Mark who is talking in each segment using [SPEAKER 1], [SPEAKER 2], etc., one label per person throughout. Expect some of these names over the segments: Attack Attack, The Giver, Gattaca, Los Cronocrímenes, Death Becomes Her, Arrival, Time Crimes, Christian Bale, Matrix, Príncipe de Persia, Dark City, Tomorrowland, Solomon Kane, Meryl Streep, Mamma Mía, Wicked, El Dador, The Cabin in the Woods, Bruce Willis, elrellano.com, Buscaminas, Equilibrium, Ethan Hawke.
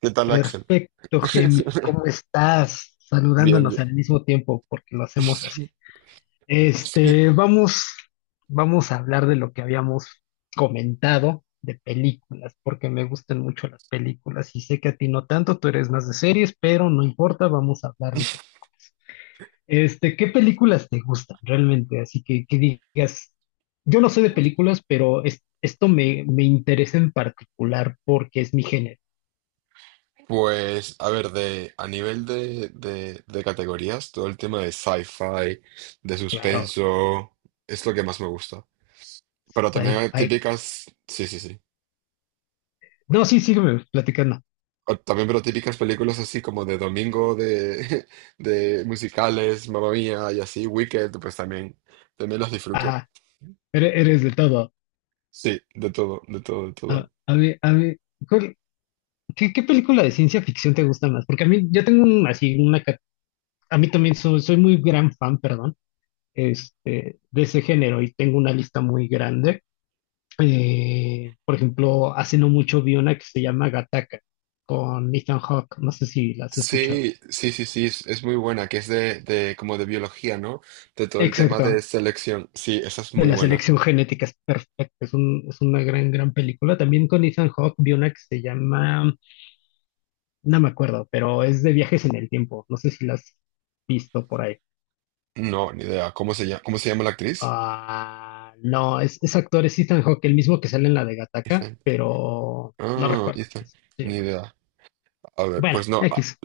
[SPEAKER 1] ¿Qué tal, Axel?
[SPEAKER 2] Perfecto, Gemil, ¿cómo estás?
[SPEAKER 1] Bien,
[SPEAKER 2] Saludándonos
[SPEAKER 1] bien.
[SPEAKER 2] al mismo tiempo porque lo hacemos así. Vamos a hablar de lo que habíamos comentado de películas, porque me gustan mucho las películas y sé que a ti no tanto, tú eres más de series, pero no importa, vamos a hablar de películas. ¿Qué películas te gustan realmente? Así que digas, yo no sé de películas, pero esto me interesa en particular porque es mi género.
[SPEAKER 1] Pues, a ver, a nivel de categorías, todo el tema de sci-fi, de
[SPEAKER 2] Claro,
[SPEAKER 1] suspenso, es lo que más me gusta. Pero también hay
[SPEAKER 2] sci-fi.
[SPEAKER 1] típicas, sí, sí, sí.
[SPEAKER 2] No, sí, sígueme platicando.
[SPEAKER 1] O también, pero típicas películas así como de domingo, de, de musicales, Mamma Mía y así, Wicked, pues también, también las disfruto.
[SPEAKER 2] Ajá, eres de todo.
[SPEAKER 1] Sí, de todo, de todo, de
[SPEAKER 2] A,
[SPEAKER 1] todo.
[SPEAKER 2] a mí, a mí, ¿cuál- ¿qué, qué película de ciencia ficción te gusta más? Porque a mí, yo tengo así una, a mí también soy, soy muy gran fan, perdón, de ese género, y tengo una lista muy grande. Por ejemplo, hace no mucho vi una que se llama Gattaca con Ethan Hawke. No sé si la has escuchado.
[SPEAKER 1] Sí, sí, sí, sí, es muy buena, que es de como de biología, ¿no? De todo el tema de
[SPEAKER 2] Exacto,
[SPEAKER 1] selección. Sí, esa es
[SPEAKER 2] de
[SPEAKER 1] muy
[SPEAKER 2] la
[SPEAKER 1] buena.
[SPEAKER 2] selección genética, es perfecta, es una gran, gran película. También con Ethan Hawke vi una que se llama, no me acuerdo, pero es de viajes en el tiempo. No sé si la has visto por ahí.
[SPEAKER 1] No, ni idea. ¿Cómo se llama? ¿Cómo se llama la actriz?
[SPEAKER 2] Ah, no, es actor, es Ethan Hawke, el mismo que sale en la de Gattaca,
[SPEAKER 1] Ethan.
[SPEAKER 2] pero no
[SPEAKER 1] Ah,
[SPEAKER 2] recuerdo
[SPEAKER 1] Ethan.
[SPEAKER 2] cómo se
[SPEAKER 1] Ni
[SPEAKER 2] llama.
[SPEAKER 1] idea. A ver,
[SPEAKER 2] Bueno,
[SPEAKER 1] pues no.
[SPEAKER 2] X.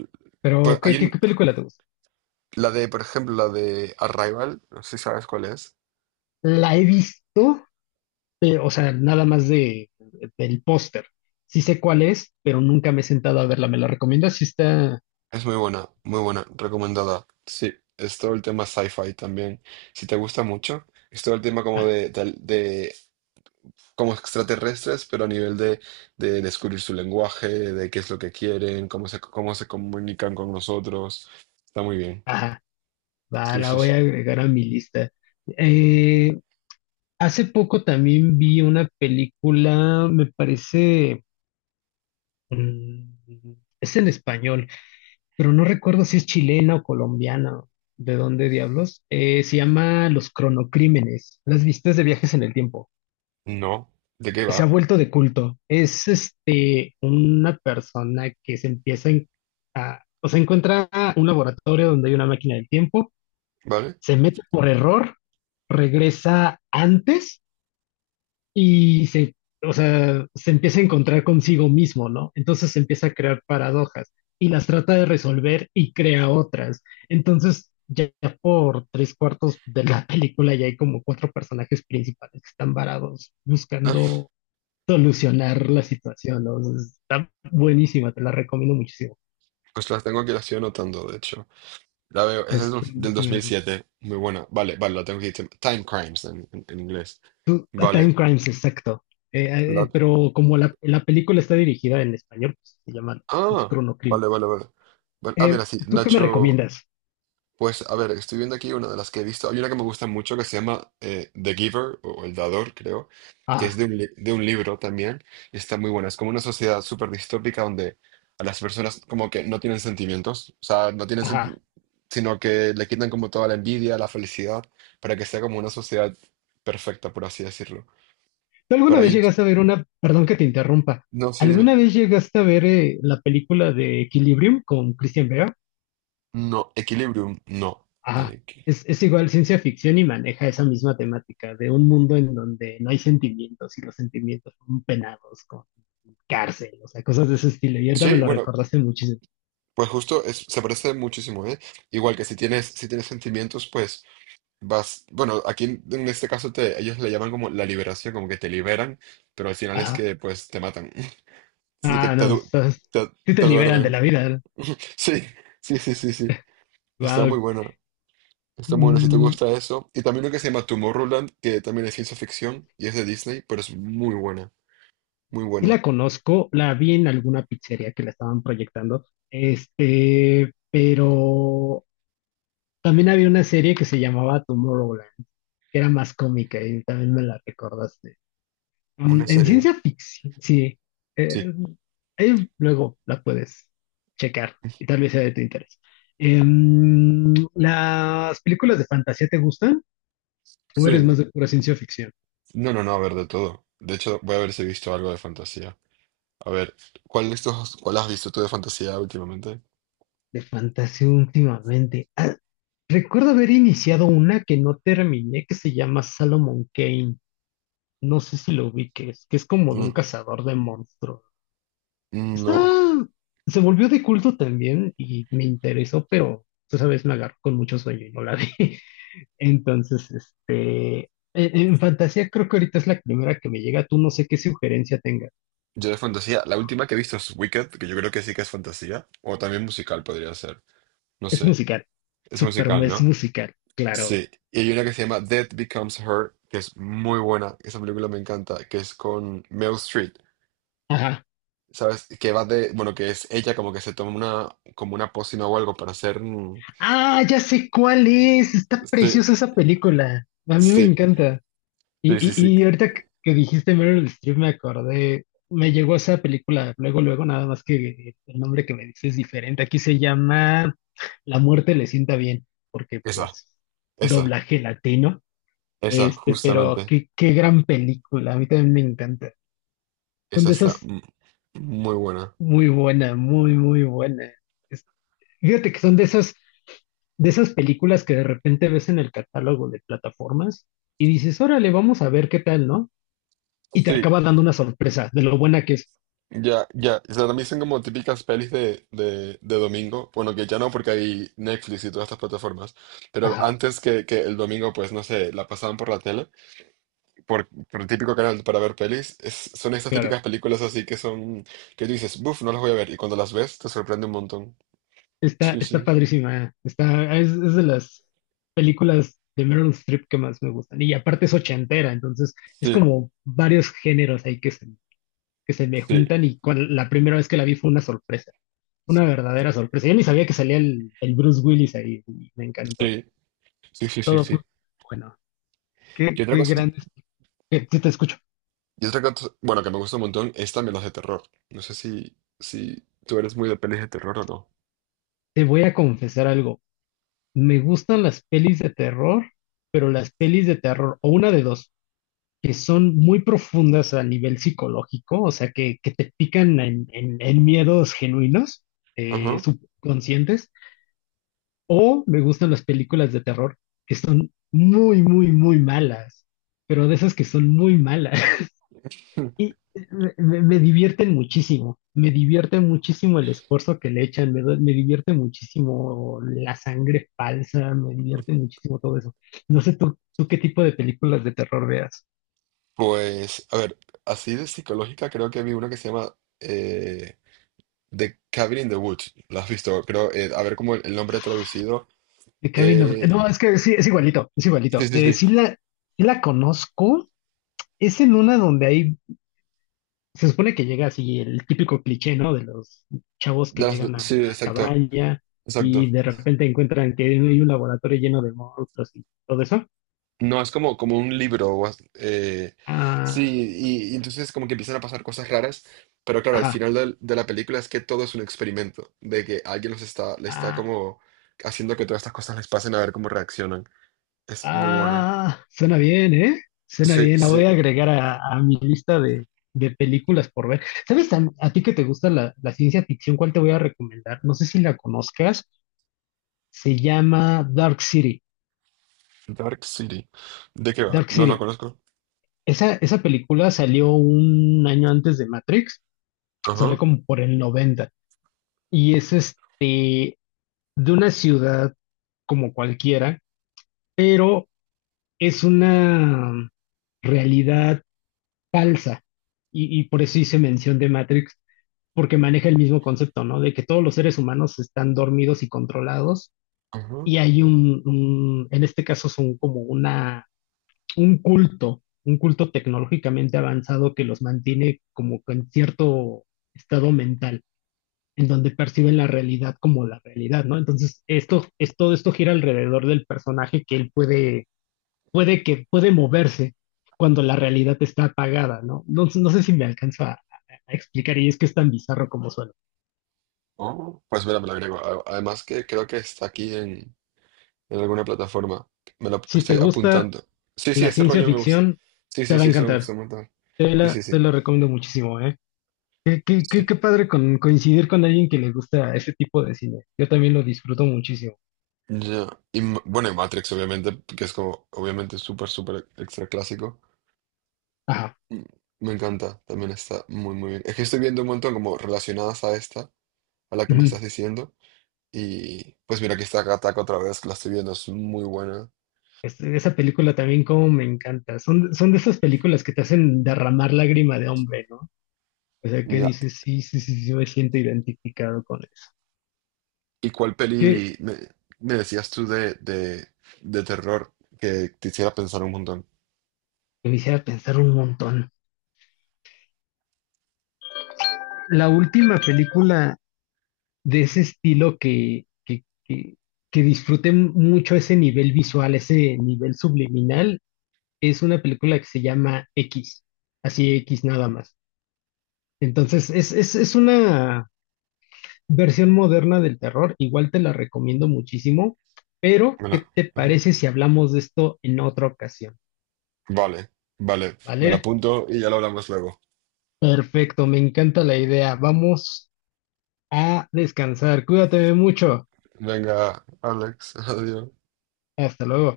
[SPEAKER 1] Pues
[SPEAKER 2] Pero, ¿qué película te gusta?
[SPEAKER 1] la de, por ejemplo, la de Arrival, no sé si sabes cuál es.
[SPEAKER 2] La he visto, pero, o sea, nada más del póster. Sí sé cuál es, pero nunca me he sentado a verla. ¿Me la recomiendas? Si está...
[SPEAKER 1] Es muy buena, recomendada. Sí, es todo el tema sci-fi también. Si te gusta mucho, es todo el tema como
[SPEAKER 2] ah,
[SPEAKER 1] de, de, como extraterrestres, pero a nivel de descubrir su lenguaje, de qué es lo que quieren, cómo se comunican con nosotros. Está muy bien.
[SPEAKER 2] ajá, va,
[SPEAKER 1] Sí,
[SPEAKER 2] la
[SPEAKER 1] sí,
[SPEAKER 2] voy
[SPEAKER 1] sí.
[SPEAKER 2] a agregar a mi lista. Eh, Hace poco también vi una película, me parece, mm, es en español, pero no recuerdo si es chilena o colombiana, de dónde diablos. Se llama Los Cronocrímenes, las vistas de viajes en el tiempo.
[SPEAKER 1] No. ¿De qué
[SPEAKER 2] Se ha
[SPEAKER 1] va?
[SPEAKER 2] vuelto de culto. Es una persona que se a, o sea, encuentra un laboratorio donde hay una máquina del tiempo,
[SPEAKER 1] ¿Vale?
[SPEAKER 2] se mete por error, regresa antes y se, o sea, se empieza a encontrar consigo mismo, ¿no? Entonces se empieza a crear paradojas y las trata de resolver y crea otras. Entonces, ya por tres cuartos de la película ya hay como cuatro personajes principales que están varados buscando solucionar la situación, ¿no? O sea, está buenísima, te la recomiendo muchísimo.
[SPEAKER 1] Ah, pues las tengo aquí, las estoy anotando, de hecho. La veo, esa es
[SPEAKER 2] Las-
[SPEAKER 1] del
[SPEAKER 2] películas-
[SPEAKER 1] 2007. Muy buena. Vale, vale, la tengo aquí. Time Crimes en, en inglés.
[SPEAKER 2] A Time
[SPEAKER 1] Vale.
[SPEAKER 2] Crimes, exacto.
[SPEAKER 1] La-
[SPEAKER 2] Pero como la película está dirigida en español, pues, se llaman los
[SPEAKER 1] Ah,
[SPEAKER 2] Chrono Crimes.
[SPEAKER 1] vale, vale, vale. Bueno, mira, sí,
[SPEAKER 2] ¿Tú qué me
[SPEAKER 1] Nacho.
[SPEAKER 2] recomiendas?
[SPEAKER 1] Pues, a ver, estoy viendo aquí una de las que he visto. Hay una que me gusta mucho que se llama The Giver o El Dador, creo, que es
[SPEAKER 2] Ajá,
[SPEAKER 1] de un, de un libro también, y está muy buena. Es como una sociedad súper distópica donde a las personas como que no tienen sentimientos, o sea, no tienen
[SPEAKER 2] ajá.
[SPEAKER 1] sen- sino que le quitan como toda la envidia, la felicidad, para que sea como una sociedad perfecta, por así decirlo.
[SPEAKER 2] ¿Tú alguna
[SPEAKER 1] Pero hay
[SPEAKER 2] vez
[SPEAKER 1] un...
[SPEAKER 2] llegaste a ver una, perdón que te interrumpa,
[SPEAKER 1] No, sí, dime.
[SPEAKER 2] ¿alguna vez llegaste a ver la película de Equilibrium con Christian Bale?
[SPEAKER 1] No, Equilibrium, no.
[SPEAKER 2] Ajá,
[SPEAKER 1] Eh, que-
[SPEAKER 2] es igual ciencia ficción y maneja esa misma temática de un mundo en donde no hay sentimientos y los sentimientos son penados con cárcel, o sea, cosas de ese estilo. Y ahorita me
[SPEAKER 1] sí,
[SPEAKER 2] lo
[SPEAKER 1] bueno,
[SPEAKER 2] recordaste muchísimo.
[SPEAKER 1] pues justo se parece muchísimo, ¿eh? Igual que si tienes, si tienes sentimientos, pues... Vas, bueno, aquí en este caso te, ellos le llaman como la liberación, como que te liberan, pero al final es
[SPEAKER 2] Ajá,
[SPEAKER 1] que pues te matan. Sí, que
[SPEAKER 2] ah,
[SPEAKER 1] te,
[SPEAKER 2] no,
[SPEAKER 1] du-
[SPEAKER 2] estás-
[SPEAKER 1] te,
[SPEAKER 2] sí te
[SPEAKER 1] te
[SPEAKER 2] liberan de
[SPEAKER 1] duermen.
[SPEAKER 2] la vida, ¿no?
[SPEAKER 1] Sí, sí, sí, sí, sí. Está muy
[SPEAKER 2] Wow.
[SPEAKER 1] bueno. Está muy bueno si te gusta eso. Y también lo que se llama Tomorrowland, que también es ciencia ficción y es de Disney, pero es muy buena, muy
[SPEAKER 2] Sí
[SPEAKER 1] buena.
[SPEAKER 2] la conozco, la vi en alguna pizzería que la estaban proyectando, este, pero también había una serie que se llamaba Tomorrowland, que era más cómica y también me la recordaste. Mm,
[SPEAKER 1] Una
[SPEAKER 2] en
[SPEAKER 1] serie.
[SPEAKER 2] ciencia ficción, sí.
[SPEAKER 1] Sí,
[SPEAKER 2] eh, Ahí luego la puedes checar y tal vez sea de tu interés. ¿Las películas de fantasía te gustan o eres
[SPEAKER 1] sí.
[SPEAKER 2] más de pura ciencia ficción?
[SPEAKER 1] No, no, no, a ver, de todo. De hecho, voy a ver si he visto algo de fantasía. A ver, ¿cuál has visto tú de fantasía últimamente?
[SPEAKER 2] De fantasía últimamente. Ah, recuerdo haber iniciado una que no terminé, que se llama Salomon Kane. No sé si lo ubiques, que es como de un
[SPEAKER 1] Mm.
[SPEAKER 2] cazador de monstruos. Está,
[SPEAKER 1] No.
[SPEAKER 2] se volvió de culto también y me interesó, pero tú sabes, me agarró con mucho sueño y no la vi. Entonces, en fantasía creo que ahorita es la primera que me llega. Tú no sé qué sugerencia tenga.
[SPEAKER 1] Yo de fantasía, la última que he visto es Wicked, que yo creo que sí que es fantasía, o también musical podría ser, no
[SPEAKER 2] Es
[SPEAKER 1] sé,
[SPEAKER 2] musical.
[SPEAKER 1] es
[SPEAKER 2] Super,
[SPEAKER 1] musical,
[SPEAKER 2] es
[SPEAKER 1] ¿no?
[SPEAKER 2] musical, claro.
[SPEAKER 1] Sí, y hay una que se llama Death Becomes Her, que es muy buena, esa película me encanta, que es con Meryl Streep,
[SPEAKER 2] Ajá.
[SPEAKER 1] ¿sabes? Que va de, bueno, que es ella como que se toma una, como una pócima o algo para hacer... mm.
[SPEAKER 2] Ah, ya sé cuál es. Está
[SPEAKER 1] Sí,
[SPEAKER 2] preciosa esa película. A mí me
[SPEAKER 1] sí,
[SPEAKER 2] encanta. Y,
[SPEAKER 1] sí, sí, sí,
[SPEAKER 2] y, y ahorita que dijiste Meryl Streep me acordé. Me llegó esa película luego, luego, nada más que el nombre que me dices es diferente. Aquí se llama La muerte le sienta bien, porque
[SPEAKER 1] esa,
[SPEAKER 2] pues
[SPEAKER 1] esa,
[SPEAKER 2] doblaje latino.
[SPEAKER 1] esa,
[SPEAKER 2] Pero
[SPEAKER 1] justamente,
[SPEAKER 2] qué, qué gran película. A mí también me encanta. Son
[SPEAKER 1] esa
[SPEAKER 2] de
[SPEAKER 1] está
[SPEAKER 2] esas
[SPEAKER 1] muy buena.
[SPEAKER 2] muy buena, muy, muy buena. Es- Fíjate que son de esas películas que de repente ves en el catálogo de plataformas y dices, órale, vamos a ver qué tal, ¿no? Y te
[SPEAKER 1] Sí,
[SPEAKER 2] acaba dando una sorpresa de lo buena que es.
[SPEAKER 1] ya, ya, o sea, también son como típicas pelis de domingo. Bueno, que ya no, porque hay Netflix y todas estas plataformas. Pero
[SPEAKER 2] Ajá,
[SPEAKER 1] antes que el domingo, pues no sé, la pasaban por la tele, por el típico canal para ver pelis. Son estas
[SPEAKER 2] claro,
[SPEAKER 1] típicas películas así que son, que tú dices, buf, no las voy a ver. Y cuando las ves, te sorprende un montón.
[SPEAKER 2] está,
[SPEAKER 1] Sí,
[SPEAKER 2] está
[SPEAKER 1] sí,
[SPEAKER 2] padrísima, eh. Está, es de las películas de Meryl Streep que más me gustan. Y aparte es ochentera, entonces es
[SPEAKER 1] sí,
[SPEAKER 2] como varios géneros ahí que que se me
[SPEAKER 1] sí,
[SPEAKER 2] juntan y la primera vez que la vi fue una sorpresa, una verdadera sorpresa. Yo ni sabía que salía el Bruce Willis ahí y me encantó.
[SPEAKER 1] sí, sí, sí, sí,
[SPEAKER 2] Todo fue
[SPEAKER 1] sí.
[SPEAKER 2] bueno. Qué,
[SPEAKER 1] Y otra
[SPEAKER 2] qué
[SPEAKER 1] cosa,
[SPEAKER 2] grandes. Sí te escucho.
[SPEAKER 1] y otra cosa, bueno, que me gusta un montón es también las de terror. No sé si, si tú eres muy de pelis de terror o no.
[SPEAKER 2] Te voy a confesar algo. Me gustan las pelis de terror, pero las pelis de terror, o una de dos, que son muy profundas a nivel psicológico, o sea, que te pican en miedos genuinos,
[SPEAKER 1] Ajá.
[SPEAKER 2] subconscientes, o me gustan las películas de terror que son muy, muy, muy malas, pero de esas que son muy malas. Y Me divierten muchísimo, me divierte muchísimo el esfuerzo que le echan, me divierte muchísimo la sangre falsa, me divierte muchísimo todo eso. No sé tú, tú qué tipo de películas de terror veas.
[SPEAKER 1] Pues, a ver, así de psicológica creo que vi una que se llama The Cabin in the Woods. ¿La has visto? Creo, a ver cómo el nombre traducido.
[SPEAKER 2] The Cabin of-
[SPEAKER 1] eh,
[SPEAKER 2] No, es que sí, es igualito, es
[SPEAKER 1] sí,
[SPEAKER 2] igualito.
[SPEAKER 1] sí, sí.
[SPEAKER 2] Sí la, sí la conozco, es en una donde hay, se supone que llega así el típico cliché, ¿no? De los chavos que llegan a una
[SPEAKER 1] Sí, exacto,
[SPEAKER 2] cabaña y
[SPEAKER 1] exacto.
[SPEAKER 2] de repente encuentran que hay un laboratorio lleno de monstruos y todo eso.
[SPEAKER 1] No, es como, como un libro. Sí,
[SPEAKER 2] Ah,
[SPEAKER 1] y entonces como que empiezan a pasar cosas raras. Pero claro, al
[SPEAKER 2] ajá.
[SPEAKER 1] final de la película es que todo es un experimento. De que alguien los está, le está
[SPEAKER 2] Ah,
[SPEAKER 1] como haciendo que todas estas cosas les pasen a ver cómo reaccionan. Es muy bueno.
[SPEAKER 2] ah, suena bien, ¿eh? Suena
[SPEAKER 1] Sí,
[SPEAKER 2] bien. La
[SPEAKER 1] sí.
[SPEAKER 2] voy a agregar a mi lista de películas por ver. ¿Sabes a ti que te gusta la ciencia ficción? ¿Cuál te voy a recomendar? No sé si la conozcas. Se llama Dark City.
[SPEAKER 1] Dark City. ¿De qué va?
[SPEAKER 2] Dark
[SPEAKER 1] No, no
[SPEAKER 2] City.
[SPEAKER 1] conozco.
[SPEAKER 2] Esa película salió un año antes de Matrix.
[SPEAKER 1] Ajá,
[SPEAKER 2] Salió como por el 90, y es de una ciudad como cualquiera, pero es una realidad falsa. Y por eso hice mención de Matrix, porque maneja el mismo concepto, ¿no? De que todos los seres humanos están dormidos y controlados,
[SPEAKER 1] ajá.
[SPEAKER 2] y hay un, en este caso son como una, un culto tecnológicamente avanzado que los mantiene como en cierto estado mental, en donde perciben la realidad como la realidad, ¿no? Entonces, esto, es, todo esto gira alrededor del personaje que él puede, puede que puede moverse cuando la realidad está apagada, ¿no? No, no sé si me alcanzo a explicar, y es que es tan bizarro como suena.
[SPEAKER 1] Oh, pues mira, me lo agrego. Además que creo que está aquí en alguna plataforma. Me lo
[SPEAKER 2] Si te
[SPEAKER 1] estoy
[SPEAKER 2] gusta
[SPEAKER 1] apuntando. Sí, sí,
[SPEAKER 2] la
[SPEAKER 1] ese
[SPEAKER 2] ciencia
[SPEAKER 1] rollo me gusta.
[SPEAKER 2] ficción,
[SPEAKER 1] Sí,
[SPEAKER 2] te
[SPEAKER 1] sí,
[SPEAKER 2] va a
[SPEAKER 1] sí, eso me
[SPEAKER 2] encantar.
[SPEAKER 1] gusta un montón. Sí, sí, sí.
[SPEAKER 2] Te lo recomiendo muchísimo, ¿eh?
[SPEAKER 1] Sí.
[SPEAKER 2] Qué padre coincidir con alguien que le gusta ese tipo de cine. Yo también lo disfruto muchísimo.
[SPEAKER 1] Ya. Bueno, y Matrix, obviamente, que es como, obviamente, súper, súper extra clásico.
[SPEAKER 2] Ajá,
[SPEAKER 1] Mm, me encanta, también está muy, muy bien. Es que estoy viendo un montón como relacionadas a esta, a la que me
[SPEAKER 2] ujú.
[SPEAKER 1] estás diciendo. Y pues mira, aquí está Attack Attack otra vez, la estoy viendo, es muy buena.
[SPEAKER 2] Esa película también como me encanta. Son, son de esas películas que te hacen derramar lágrima de hombre, ¿no? O sea, que
[SPEAKER 1] La-
[SPEAKER 2] dices, sí, sí, sí, sí, me siento identificado con eso.
[SPEAKER 1] ¿Y cuál peli me, me decías tú de terror que te hiciera pensar un montón?
[SPEAKER 2] Me hiciera pensar un montón. La última película de ese estilo que disfruté mucho ese nivel visual, ese nivel subliminal, es una película que se llama X, así X nada más. Entonces, es una versión moderna del terror, igual te la recomiendo muchísimo, pero
[SPEAKER 1] Me la-
[SPEAKER 2] ¿qué te parece si hablamos de esto en otra ocasión?
[SPEAKER 1] vale, vale, me la
[SPEAKER 2] ¿Vale?
[SPEAKER 1] apunto y ya lo hablamos luego.
[SPEAKER 2] Perfecto, me encanta la idea. Vamos a descansar. Cuídate mucho.
[SPEAKER 1] Venga, Alex, adiós.
[SPEAKER 2] Hasta luego.